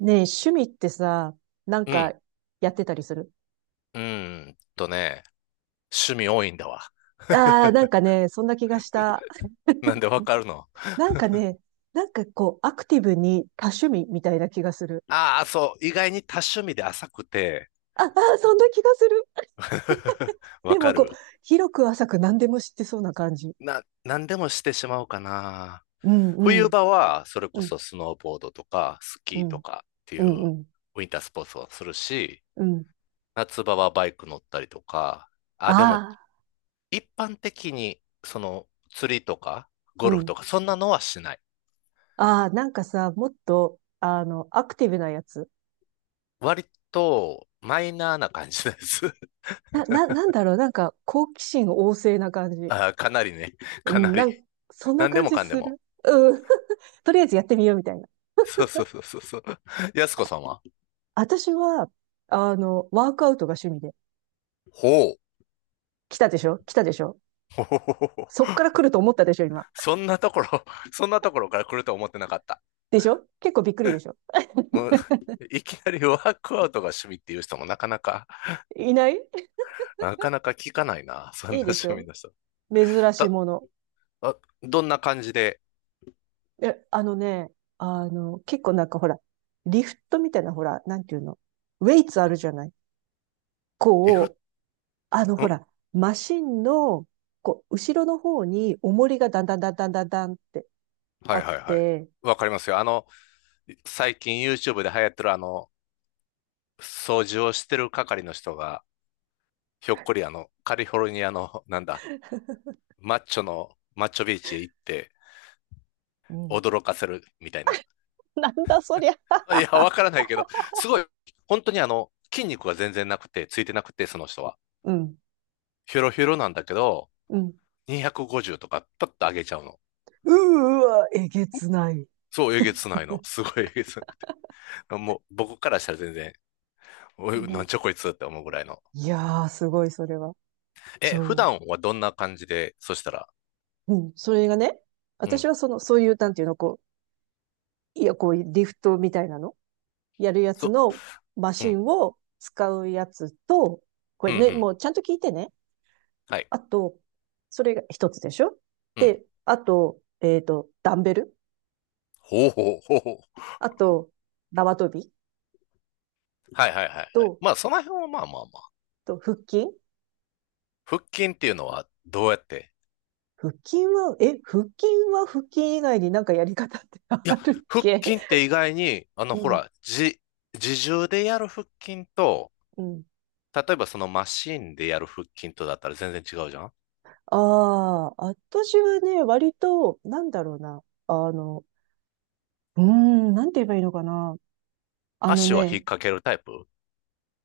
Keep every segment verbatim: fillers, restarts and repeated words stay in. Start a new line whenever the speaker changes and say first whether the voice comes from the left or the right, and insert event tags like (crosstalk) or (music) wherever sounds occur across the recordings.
right: ねえ、趣味ってさ、なん
left: う
right: か
left: ん。
right: やってたりする？
left: うーんとね、趣味多いんだわ。
right: ああー、なんかね、そんな気がした。
left: (laughs) なんでわかるの？
right: なんかね、なんかこう、アクティブに多趣味みたいな気がする。
left: ああ、そう。意外に多趣味で浅くて、
right: ああー、そんな気がする。
left: (laughs) わ
right: で
left: か
right: もこう、
left: る。
right: 広く浅く何でも知ってそうな感じ。
left: な、何でもしてしまうかな。
right: うん、う
left: 冬
right: ん、
left: 場は、それ
right: う
left: こ
right: ん、
left: そスノーボードとか、スキ
right: う
left: ーと
right: ん、
left: かってい
right: うん、う
left: う
right: ん、
left: ウィンタースポーツをするし、
right: うん。
left: 夏場はバイク乗ったりとか、あ、でも、
right: ああ、
left: 一般的に、その、釣りとか、
right: う
left: ゴルフ
right: ん。
left: とか、そんなのはしない。
right: ああ、なんかさ、もっと、あの、アクティブなやつ。
left: 割と、マイナーな感じです。
right: な、な、なんだろう、なんか好奇心旺盛な感じ。
left: ああかなりね。(laughs)
right: う
left: かな
right: んな
left: り。
right: ん、そんな
left: 何で
right: 感
left: も
right: じ
left: かんで
right: す
left: も。
right: る。うん。(laughs) とりあえずやってみようみたいな。
left: そうそうそうそうそう。やすこさんは？
right: 私は、あの、ワークアウトが趣味で。
left: ほう。
right: 来たでしょ？来たでしょ？
left: (laughs) ほほほほほ。
right: そっから来ると思ったでしょ、今？
left: そんなところ、そんなところから来ると思ってなかった。
right: でしょ？結構びっくりでしょ？
left: うん、いきなりワークアウトが趣味っていう人もなかなか、
right: いない。
left: なかなか聞かないな。そん
right: いい
left: な
right: でし
left: 趣味
right: ょ？
left: の人。
right: 珍しい
left: た、
right: もの。
left: あ、どんな感じで、
right: え、あのね、あの、結構なんかほら、リフトみたいなほら、なんていうの？ウェイツあるじゃない？
left: リフ、ん
right: こう、あのほ
left: は
right: ら、マシンの、こう、後ろの方に重りがだんだんだんだんだんだんって
left: いは
right: あ
left: い
right: っ
left: はい。
right: て、
left: わかりますよ。あの、最近 YouTube で流行ってるあの、掃除をしてる係の人が、ひょっこりあの、カリフォルニアの、なんだ、マッチョの、マッチョビーチへ行って
right: うん。
left: 驚かせるみたいな。
right: (laughs) なんだそりゃ。
left: いや、わからないけど、すごい、本当にあの、筋肉が全然なくて、ついてなくて、その人は。
right: うん、
left: ヒョロヒョロなんだけど、
right: うん。
left: にひゃくごじゅうとか、パッと上げちゃうの。
right: うーわ、えげつない。
left: そう、えげつないの。すごいえげつない。もう、僕からしたら全然、おい、な
right: も
left: んちゃこいつって思うぐらいの。
right: う、いやー、すごい、それは。
left: え、普
right: そ
left: 段はどんな感じで、そしたら、
right: う。うん、それがね、
left: う
right: 私
left: ん、
right: はその、そういう、なんていうの、こう、いや、こう、リフトみたいなの、やるやつ
left: そ、
right: のマ
left: う
right: シ
left: ん、
right: ンを使うやつと、こ
left: う
right: れ
left: ん、う
right: ね、
left: ん、
right: もうちゃんと聞いてね。
left: はい、
right: あと、それが一つでしょ？
left: うん、
right: で、あと、えっ、と、ダンベル。
left: ほうほうほうほう。
right: あと、縄跳び。
left: はいはいはいはい。
right: と、
left: まあ、その辺はまあまあまあ。
right: と、腹筋。
left: 腹筋っていうのはどうやって？
right: 腹筋は、え、腹筋は腹筋以外になんかやり方って
left: い
right: あ
left: や、
right: るっ
left: 腹
right: け？
left: 筋って意外に、あの、
right: う
left: ほ
right: ん、
left: ら、じ、自重でやる腹筋と、
right: うん。
left: 例えばそのマシンでやる腹筋とだったら全然違うじゃん。
right: ああ、私はね、割と、なんだろうな。あの、うーん、なんて言えばいいのかな。あの
left: 足は引っ
right: ね、
left: 掛けるタイプ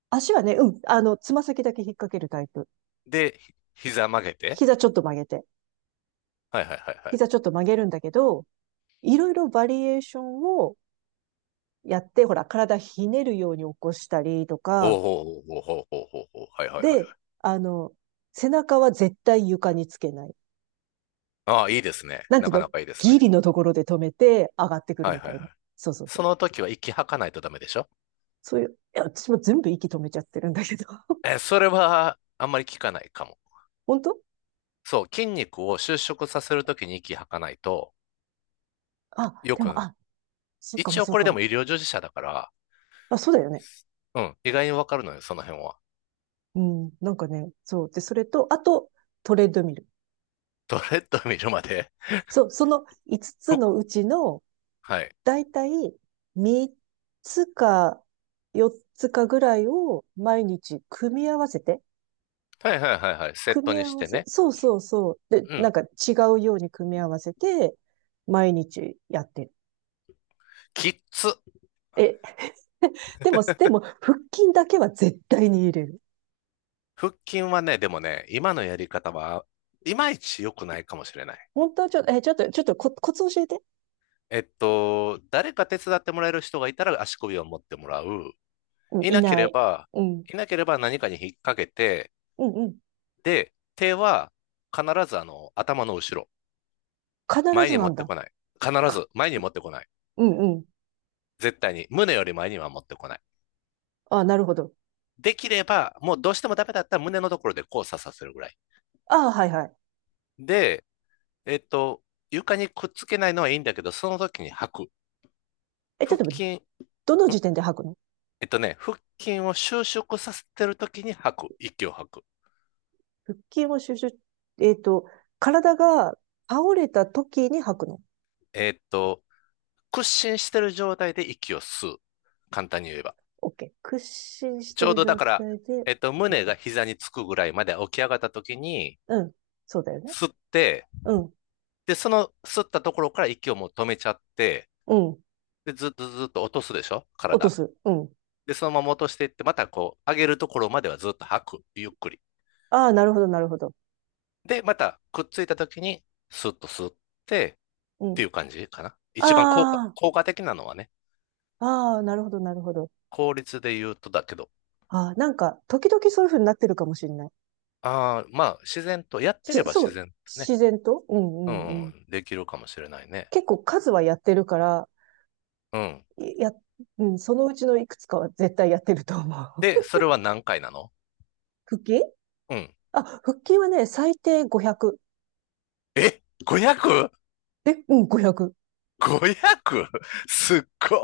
right: 足はね、うん、あの、つま先だけ引っ掛けるタイプ。
left: で、ひ膝曲げて。
right: 膝ちょっと曲げて。
left: はいはいはいはい。
right: 膝ちょっと曲げるんだけど、いろいろバリエーションをやって、ほら、体ひねるように起こしたりと
left: おおお
right: か、
left: おおおおおお。はいはいはいはい。
right: で、あの、背中は絶対床につけない。
left: ああ、いいですね。
right: なんて
left: な
right: いう
left: かな
right: の？
left: かいいです
right: ギ
left: ね。
right: リのところで止めて上がってくる
left: はい
right: み
left: は
right: た
left: いは
right: いな。
left: い。
right: そうそうそ
left: そ
right: う。
left: の時は息吐かないとダメでしょ？
right: そういう、いや、私も全部息止めちゃってるんだけど。(laughs)
left: え、それはあんまり効かないかも。
right: 本当？
left: そう、筋肉を収縮させるときに息吐かないと、
right: あ、
left: よ
right: でも、
left: く、
right: あ、そうかも
left: 一応
right: そう
left: これ
right: か
left: でも
right: も。
left: 医療従事者だから、
right: あ、そうだよね。
left: うん、意外にわかるのよ、その辺は。
right: うん、なんかね、そう。で、それと、あと、トレッドミル。
left: (laughs) ドレッド見るまで。
right: そう、そのいつつ
left: ふ
right: つ
left: っ、
right: のうちの、
left: はい。
right: だいたいみっつかよっつかぐらいを毎日組み合わせて、
left: はいはいはいはい。セッ
right: 組
left: ト
right: み
left: に
right: 合
left: し
right: わ
left: て
right: せ、
left: ね。
right: そうそうそう。で、
left: う
right: なん
left: ん。
right: か違うように組み合わせて、毎日やってる。
left: きっつ。
right: え、でも、でも、腹筋だけは絶対に入れる。
left: 腹筋はね、でもね、今のやり方は、いまいち良くないかもしれない。
right: 本当はちょっと、え、ちょっと、ちょっとコ、コツ教えて。
left: えっと、誰か手伝ってもらえる人がいたら足首を持ってもらう。
right: うん、
left: い
right: い
left: なけ
right: な
left: れ
right: い。
left: ば、
right: うん、
left: いなければ何かに引っ掛けて、
right: うん、うん。
left: で、手は必ずあの、頭の後ろ。
right: 必
left: 前
right: ず
left: に持
right: なん
left: って
right: だ。
left: こない。必
right: か、
left: ず前に持ってこない。
right: うん、うん。
left: 絶対に。胸より前には持ってこない。
right: あ、なるほど。
left: できれば、もうどうしてもダメだったら胸のところで交差させるぐらい。
right: あ、はい、はい。
left: で、えっと、床にくっつけないのはいいんだけど、その時に吐く。
right: え、ちょっ
left: 腹
right: と、
left: 筋、
right: どの
left: ん
right: 時点で吐くの？
left: えっとね、腹筋を収縮させてる時に吐く。息を吐く。
right: 腹筋を収集、えっと、体が倒れた時に吐くの？
left: えっと、屈伸してる状態で息を吸う。簡単に言えば。
right: OK。屈伸し
left: ち
right: て
left: ょう
right: る
left: どだ
right: 状
left: から、
right: 態で、
left: えっと、
right: う
left: 胸
right: ん、
left: が膝につくぐらいまで起き上がった時に、
right: うん、そうだよね。
left: 吸って、
right: うん、
left: で、その吸ったところから息をもう止めちゃって、
right: うん。
left: で、ずっとずっと落とすでしょ、
right: 落と
left: 体。
right: す。うん。
left: で、そのまま落としていって、またこう、上げるところまではずっと吐く。ゆっくり。
right: ああ、なるほど、なるほど。
left: で、またくっついた時に、スッと吸って、
right: う
left: って
right: ん。
left: いう感じかな。一番効果、
right: あ
left: 効果的なのはね、
right: あ、ああ、なるほど、なるほど。
left: 効率で言うとだけど、
right: あ、なんか、時々そういう風になってるかもしれない。
left: ああ、まあ、自然と、やって
right: し、
left: れば
right: そ
left: 自
right: う、
left: 然とね、
right: 自然とう
left: う
right: ん
left: ん
right: うんう
left: う
right: ん。
left: ん、できるかもしれないね。
right: 結構数はやってるから、
left: うん。
right: いや、うん、そのうちのいくつかは絶対やってると思
left: で、
right: う。
left: それは何回なの？
right: (laughs) 腹筋？
left: うん。
right: あ、腹筋はね、最低ごひゃく。
left: え
right: え、うん、ごひゃく。
left: ?ごひゃく?ごひゃく? (laughs) すっご。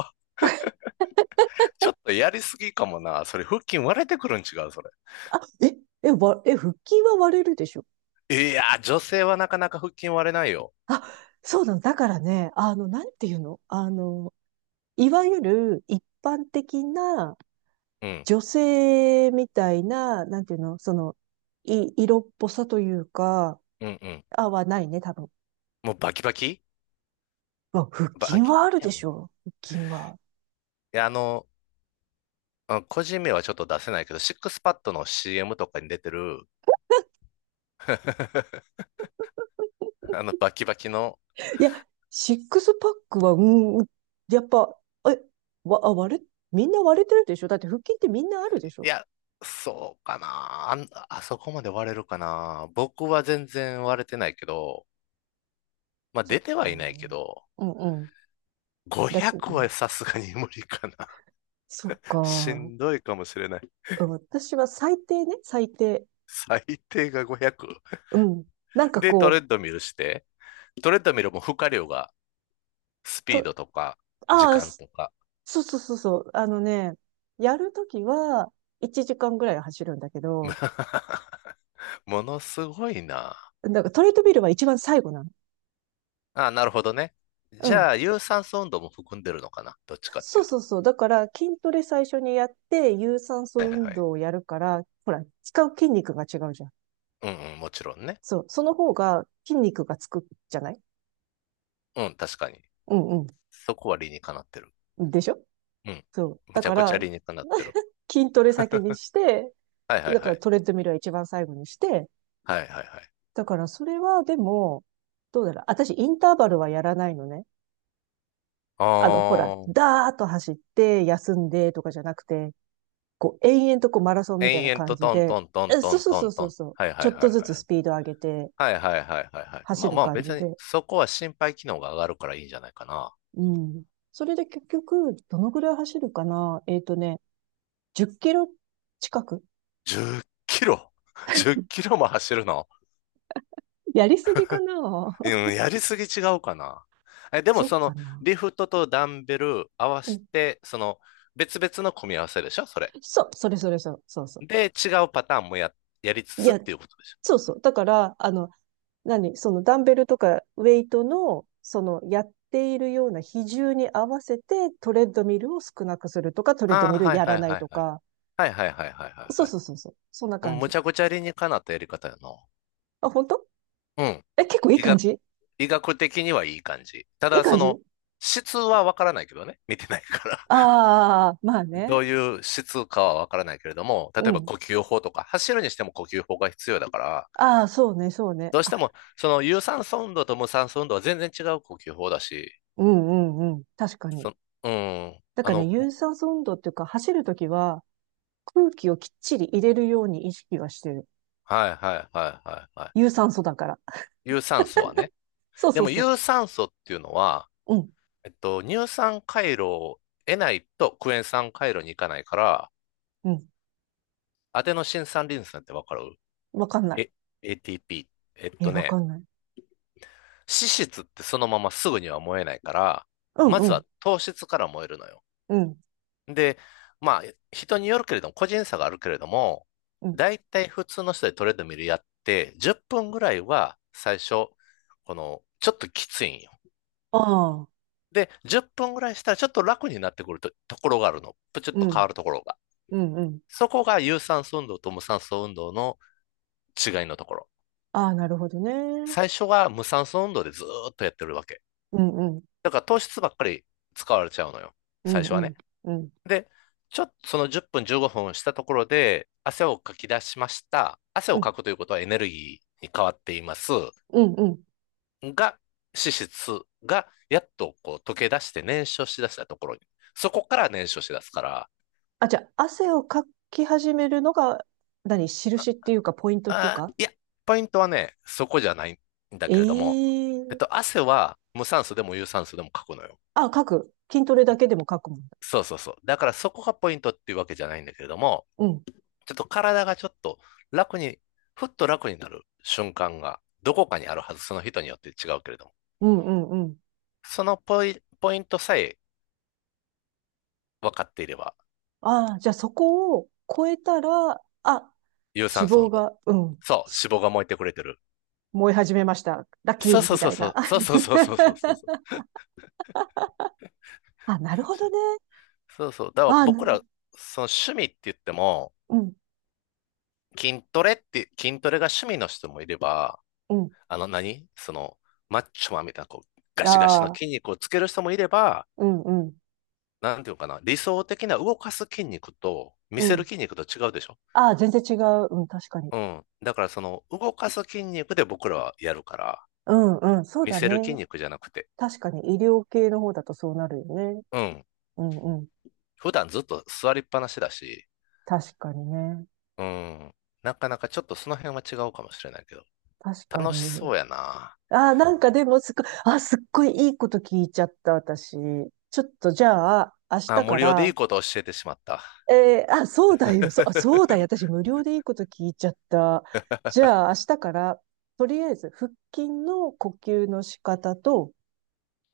left: ちょっとやりすぎかもな。それ、腹筋割れてくるん違う、それ。
right: あ、え、え、わ、え、腹筋は割れるでしょ。
left: いやー、女性はなかなか腹筋割れないよ。
right: あ、そうなの。だからね、あの、なんていうの？あの、いわゆる一般的な
left: うん。
right: 女性みたいな、なんていうの？その、い、色っぽさというか、
left: うんうん。
right: あ、はないね、多分。
left: もうバキバキ
right: うわ、腹筋
left: バキ
right: はあ
left: マ
right: る
left: ニア
right: で
left: ム。い
right: しょ？腹筋は。
left: や、あの、うん、個人名はちょっと出せないけど、シックスパッドの シーエム とかに出てる、(laughs) あのバキバキの、
right: いや、シックスパックは、うん、やっぱ、え、わ、あ、割れ、みんな割れてるでしょ？だって腹筋ってみんなあるで
left: い
right: しょ？
left: や、そうかな。あん、あそこまで割れるかな。僕は全然割れてないけど、まあ
right: そっ
left: 出ては
right: か。う
left: いないけ
right: ん
left: ど、
right: うん。だって、う
left: ごひゃくは
right: ん、
left: さすがに無理かな。
right: そっ
left: (laughs) し
right: か。
left: んどいかもしれない。
right: うん、私は最低ね、最低。
left: 最低がごひゃく。
right: うん。なんか
left: で、トレ
right: こ
left: ッ
right: う、
left: ドミルして、トレッドミルも負荷量がスピー
right: と、
left: ドとか時
right: ああ、
left: 間
right: す、
left: とか、
right: そうそうそうそう。あのね、やるときはいちじかんぐらい走るんだけど、
left: (laughs) ものすごいな。
right: なんかトレッドミルは一番最後なの。
left: あ、なるほどね。じゃあ、有酸素運動も含んでるのかな。どっちかっ
right: そ
left: てい
right: う
left: うと。
right: そうそう。だから、筋トレ最初にやって、有酸
left: は
right: 素
left: いはいは
right: 運
left: い。
right: 動をやるから、ほら、使う筋肉が違うじゃん。
left: うんうん、もちろんね。
right: そう。その方が筋肉がつくじゃない？
left: うん、確かに。
right: うん
left: そこは理にかなってる。
right: うん。でしょ？
left: うん。
right: そう。
left: む
right: だ
left: ちゃ
right: か
left: くちゃ
right: ら、
left: 理にかなってる。
right: (laughs) 筋トレ先にして、
left: はいは
right: で
left: い
right: だ
left: は
right: から
left: い。
right: トレッドミルは一番最後にして、
left: はいはいはい。
right: だからそれはでも、どうだろう。私、インターバルはやらないのね。あの、ほら、
left: ああ、
right: ダーッと走って、休んでとかじゃなくて、こう、延々とこうマラソンみたい
left: 延
right: な
left: 々
right: 感
left: と
right: じ
left: トン
right: で、
left: トントン
right: え
left: ト
right: そう
left: ン
right: そう
left: ト
right: そ
left: ン
right: うそ
left: ト
right: う
left: ン。
right: そう。
left: はい
right: ち
left: は
right: ょ
left: い
right: っ
left: はいは
right: と
left: い。
right: ずつスピード上げて
left: はいはいはいはいはい。ま
right: 走
left: あ
right: る
left: まあ
right: 感じ
left: 別に、
right: で。
left: そこは心肺機能が上がるからいいんじゃないかな。
right: うん。それで結局、どのぐらい走るかな？えっとね、じゅっきろ近く。
left: じゅっキロ。 (laughs) ?じゅっ キロも走るの？
right: やりすぎかな？
left: うん、やりすぎ違うかな。え、
right: (laughs)
left: でも
right: そっ
left: そ
right: か
left: の、
right: な。
left: リフトとダンベル合わ
right: う
left: せ
right: ん。
left: て、その、別々の組み合わせでしょ、それ。
right: そう、それそれそう、そうそ
left: で、違うパターンもや、やりつ
right: う。い
left: つっ
right: や、
left: ていうことでしょ？
right: そうそう。だから、あの、何そのダンベルとかウェイトの、そのやっているような比重に合わせてトレッドミルを少なくするとか、トレッド
left: あ
right: ミルやらない
left: あ、
right: とか、
left: はいはいはいはいはいはいはいはいはい
right: そう
left: はい。
right: そうそうそう。そんな
left: うん、
right: 感
left: む
right: じ。
left: ちゃくちゃ理にかなったやり方やな。
right: あ、本当？
left: うん。
right: え、結構いい
left: 医
right: 感
left: 学、
right: じ？
left: 医学的にはいい感じ。た
right: いい
left: だ、
right: 感
left: そ
right: じ？
left: の、質はわからないけどね。見てないから。
right: ああー、まあ
left: (laughs) ど
right: ね。
left: ういう質かはわからないけれども、例
right: う
left: えば
right: ん。
left: 呼吸法とか、走るにしても呼吸法が必要だから、
right: ああ、そうね、そうね。
left: どうし
right: あ、
left: ても、その有酸素運動と無酸素運動は全然違う呼吸法だし、
right: うんうんうん。確かに。
left: そ、うん、
right: だ
left: あ
right: からね、
left: の、
right: 有酸素運動っていうか、走るときは空気をきっちり入れるように意識はしてる。
left: はいはいはいはいは
right: 有酸素だから。
left: い。有酸素はね。
right: そう
left: で
right: そう
left: も
right: そ
left: 有酸素っていうのは、
right: う。うん、
left: えっと、乳酸回路を得ないとクエン酸回路に行かないから、
right: うん。
left: アデノシン酸リン酸ってわかる？
right: わかんな
left: え、エーティーピー。えっ
right: い。え、
left: と
right: わか
left: ね、
right: んない。
left: 脂質ってそのまますぐには燃えないから、
right: うん、
left: ま
right: う
left: ず
right: ん、
left: は糖質から燃えるのよ。
right: うん、
left: で、まあ、人によるけれども、個人差があるけれども、
right: うん。
left: だいたい普通の人でトレードミルやって、じゅっぷんぐらいは最初、この、ちょっときついんよ。
right: ああ、
left: で、じゅっぷんぐらいしたらちょっと楽になってくると、ところがあるの。プチッ
right: う
left: と変わ
right: ん、
left: るところが。
right: うん、うん。
left: そこが有酸素運動と無酸素運動の違いのところ。
right: ああ、なるほどね。
left: 最初は無酸素運動でずーっとやってるわけ。
right: うん、うん、
left: だから糖質ばっかり使われちゃうのよ。
right: う
left: 最
right: ん、
left: 初
right: う
left: は
right: ん、
left: ね。
right: うん、
left: で、ちょっとそのじゅっぷんじゅうごふんしたところで汗をかき出しました。汗
right: う
left: を
right: ん、
left: かくということはエネルギーに変わっています。
right: うん、うん。
left: が、脂質がやっとこう溶け出して燃焼しだしたところに。そこから燃焼しだすから、
right: あ、じゃあ、汗をかき始めるのが、何、印っていうか、ポイントっていう
left: あ
right: か。
left: ー、いや、ポイントはね、そこじゃないんだけれども、えっ
right: ええ。
left: と、汗は無酸素でも有酸素でもかくのよ。
right: あ、書く。筋トレだけでも書くもんだ。
left: そうそうそう。だからそこがポイントっていうわけじゃないんだけれども、
right: うん。
left: ちょっと体がちょっと楽に、ふっと楽になる瞬間がどこかにあるはず、その人によって違うけれども。
right: うんうんうん。
left: そのポイ、ポイントさえ分かっていれば、
right: ああ、じゃあそこを超えたら、あ、
left: 有酸
right: 脂
left: 素
right: 肪
left: 運動。
right: が、うん、
left: そう、
right: し
left: 脂肪が燃えてくれてる。
right: 燃え始めました。ラッキ
left: そう
right: ー
left: そ
right: み
left: うそ
right: た
left: う
right: い
left: そ
right: な。
left: う、そうそうそうそうそうそうそ
right: (laughs)
left: う。
right: あ、なるほどね。
left: そうそう。だから
right: あ、
left: 僕
right: な
left: ら、その趣味って言っても、
right: うん、
left: 筋トレって、筋トレが趣味の人もいれば、
right: うん。
left: あの何その、マッチョマンみたいな、こう、ガシガシの
right: ああ、
left: 筋肉をつける人もいれば、
right: うん、うん、
left: なんていうかな、理想的な動かす筋肉と見
right: う
left: せる
right: ん。
left: 筋肉と違うでしょ？
right: ああ、全然違う。うん、確かに。
left: うん。だからその動かす筋肉で僕らはやるから、
right: うん、うん、そう
left: 見
right: だ
left: せる筋
right: ね。
left: 肉じゃなくて、
right: 確かに医療系の方だとそうなるよね。
left: うん。
right: うんうん。
left: 普段ずっと座りっぱなしだし、
right: 確かにね。
left: うん。なかなかちょっとその辺は違うかもしれないけど、
right: 確か
left: 楽しそ
right: に。
left: うやな。
right: あ、なんかでもすっごい、あ、すっごいいいこと聞いちゃった、私。ちょっとじゃあ、明日
left: あ、無
right: か
left: 料でいい
right: ら、
left: ことを教えてしまった。
right: えーあ、そうだよ、そ、あ、そう
left: (laughs)
right: だよ、私無料でいいこと聞いちゃった。じゃあ、明日から、とりあえず、腹筋の呼吸の仕方と、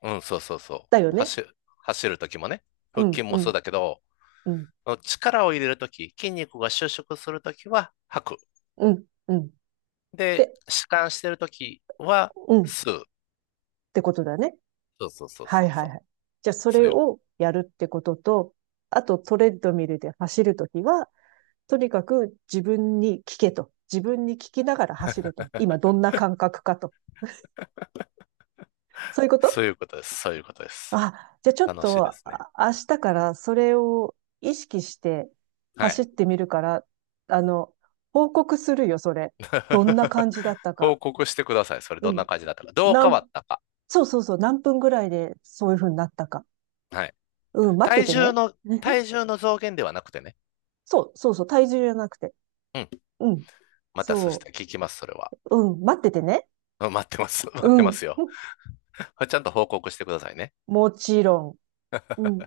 left: うん、そうそうそ
right: だよ
left: う。
right: ね。
left: 走、走るときもね、
right: う
left: 腹筋
right: ん、う
left: もそ
right: ん、
left: うだけど、
right: うん、
left: 力を入れるとき、筋肉が収縮するときは吐く。
right: うん、うん。
left: で、
right: で、
left: 弛緩してるときは、
right: うん、っ
left: 吸う。
right: てことだね。
left: そうそうそう
right: は
left: そう
right: いは
left: そ
right: い
left: う。
right: はい。じゃあ、そ
left: そう
right: れ
left: いう、
right: をやるってことと、あとトレッドミルで走るときは、とにかく自分に聞けと。自分に聞きながら走れと。今どんな感覚かと。そういうこ
left: そ
right: と？
left: ういうことです。そういうことです。
right: あ、じゃあちょっ
left: 楽しいで
right: と
left: すね。
right: 明日からそれを意識して
left: は
right: 走っ
left: い。
right: てみるから、あの、報告するよ、それ。どんな
left: (laughs)
right: 感じだった
left: 報
right: か。
left: 告してください。それ
right: う
left: どん
right: ん。
left: な感じだったか。どう
right: な
left: 変わっ
right: ん
left: たか。
right: そうそうそう、何分ぐらいでそういう風になったか。
left: はい。
right: うん、待って
left: 体
right: て
left: 重
right: ね。
left: の、
right: (laughs)
left: 体重の増減ではなくてね。
right: そう、そうそう、体重じゃなくて。
left: うん。
right: うん。
left: またそした
right: そ
left: ら聞きます、それは。
right: う。うん、待っててね。
left: うん、待ってます。(laughs) 待
right: う
left: ってま
right: ん。
left: すよ。(laughs) ちゃんと報告してくださいね。
right: もちろん。うん。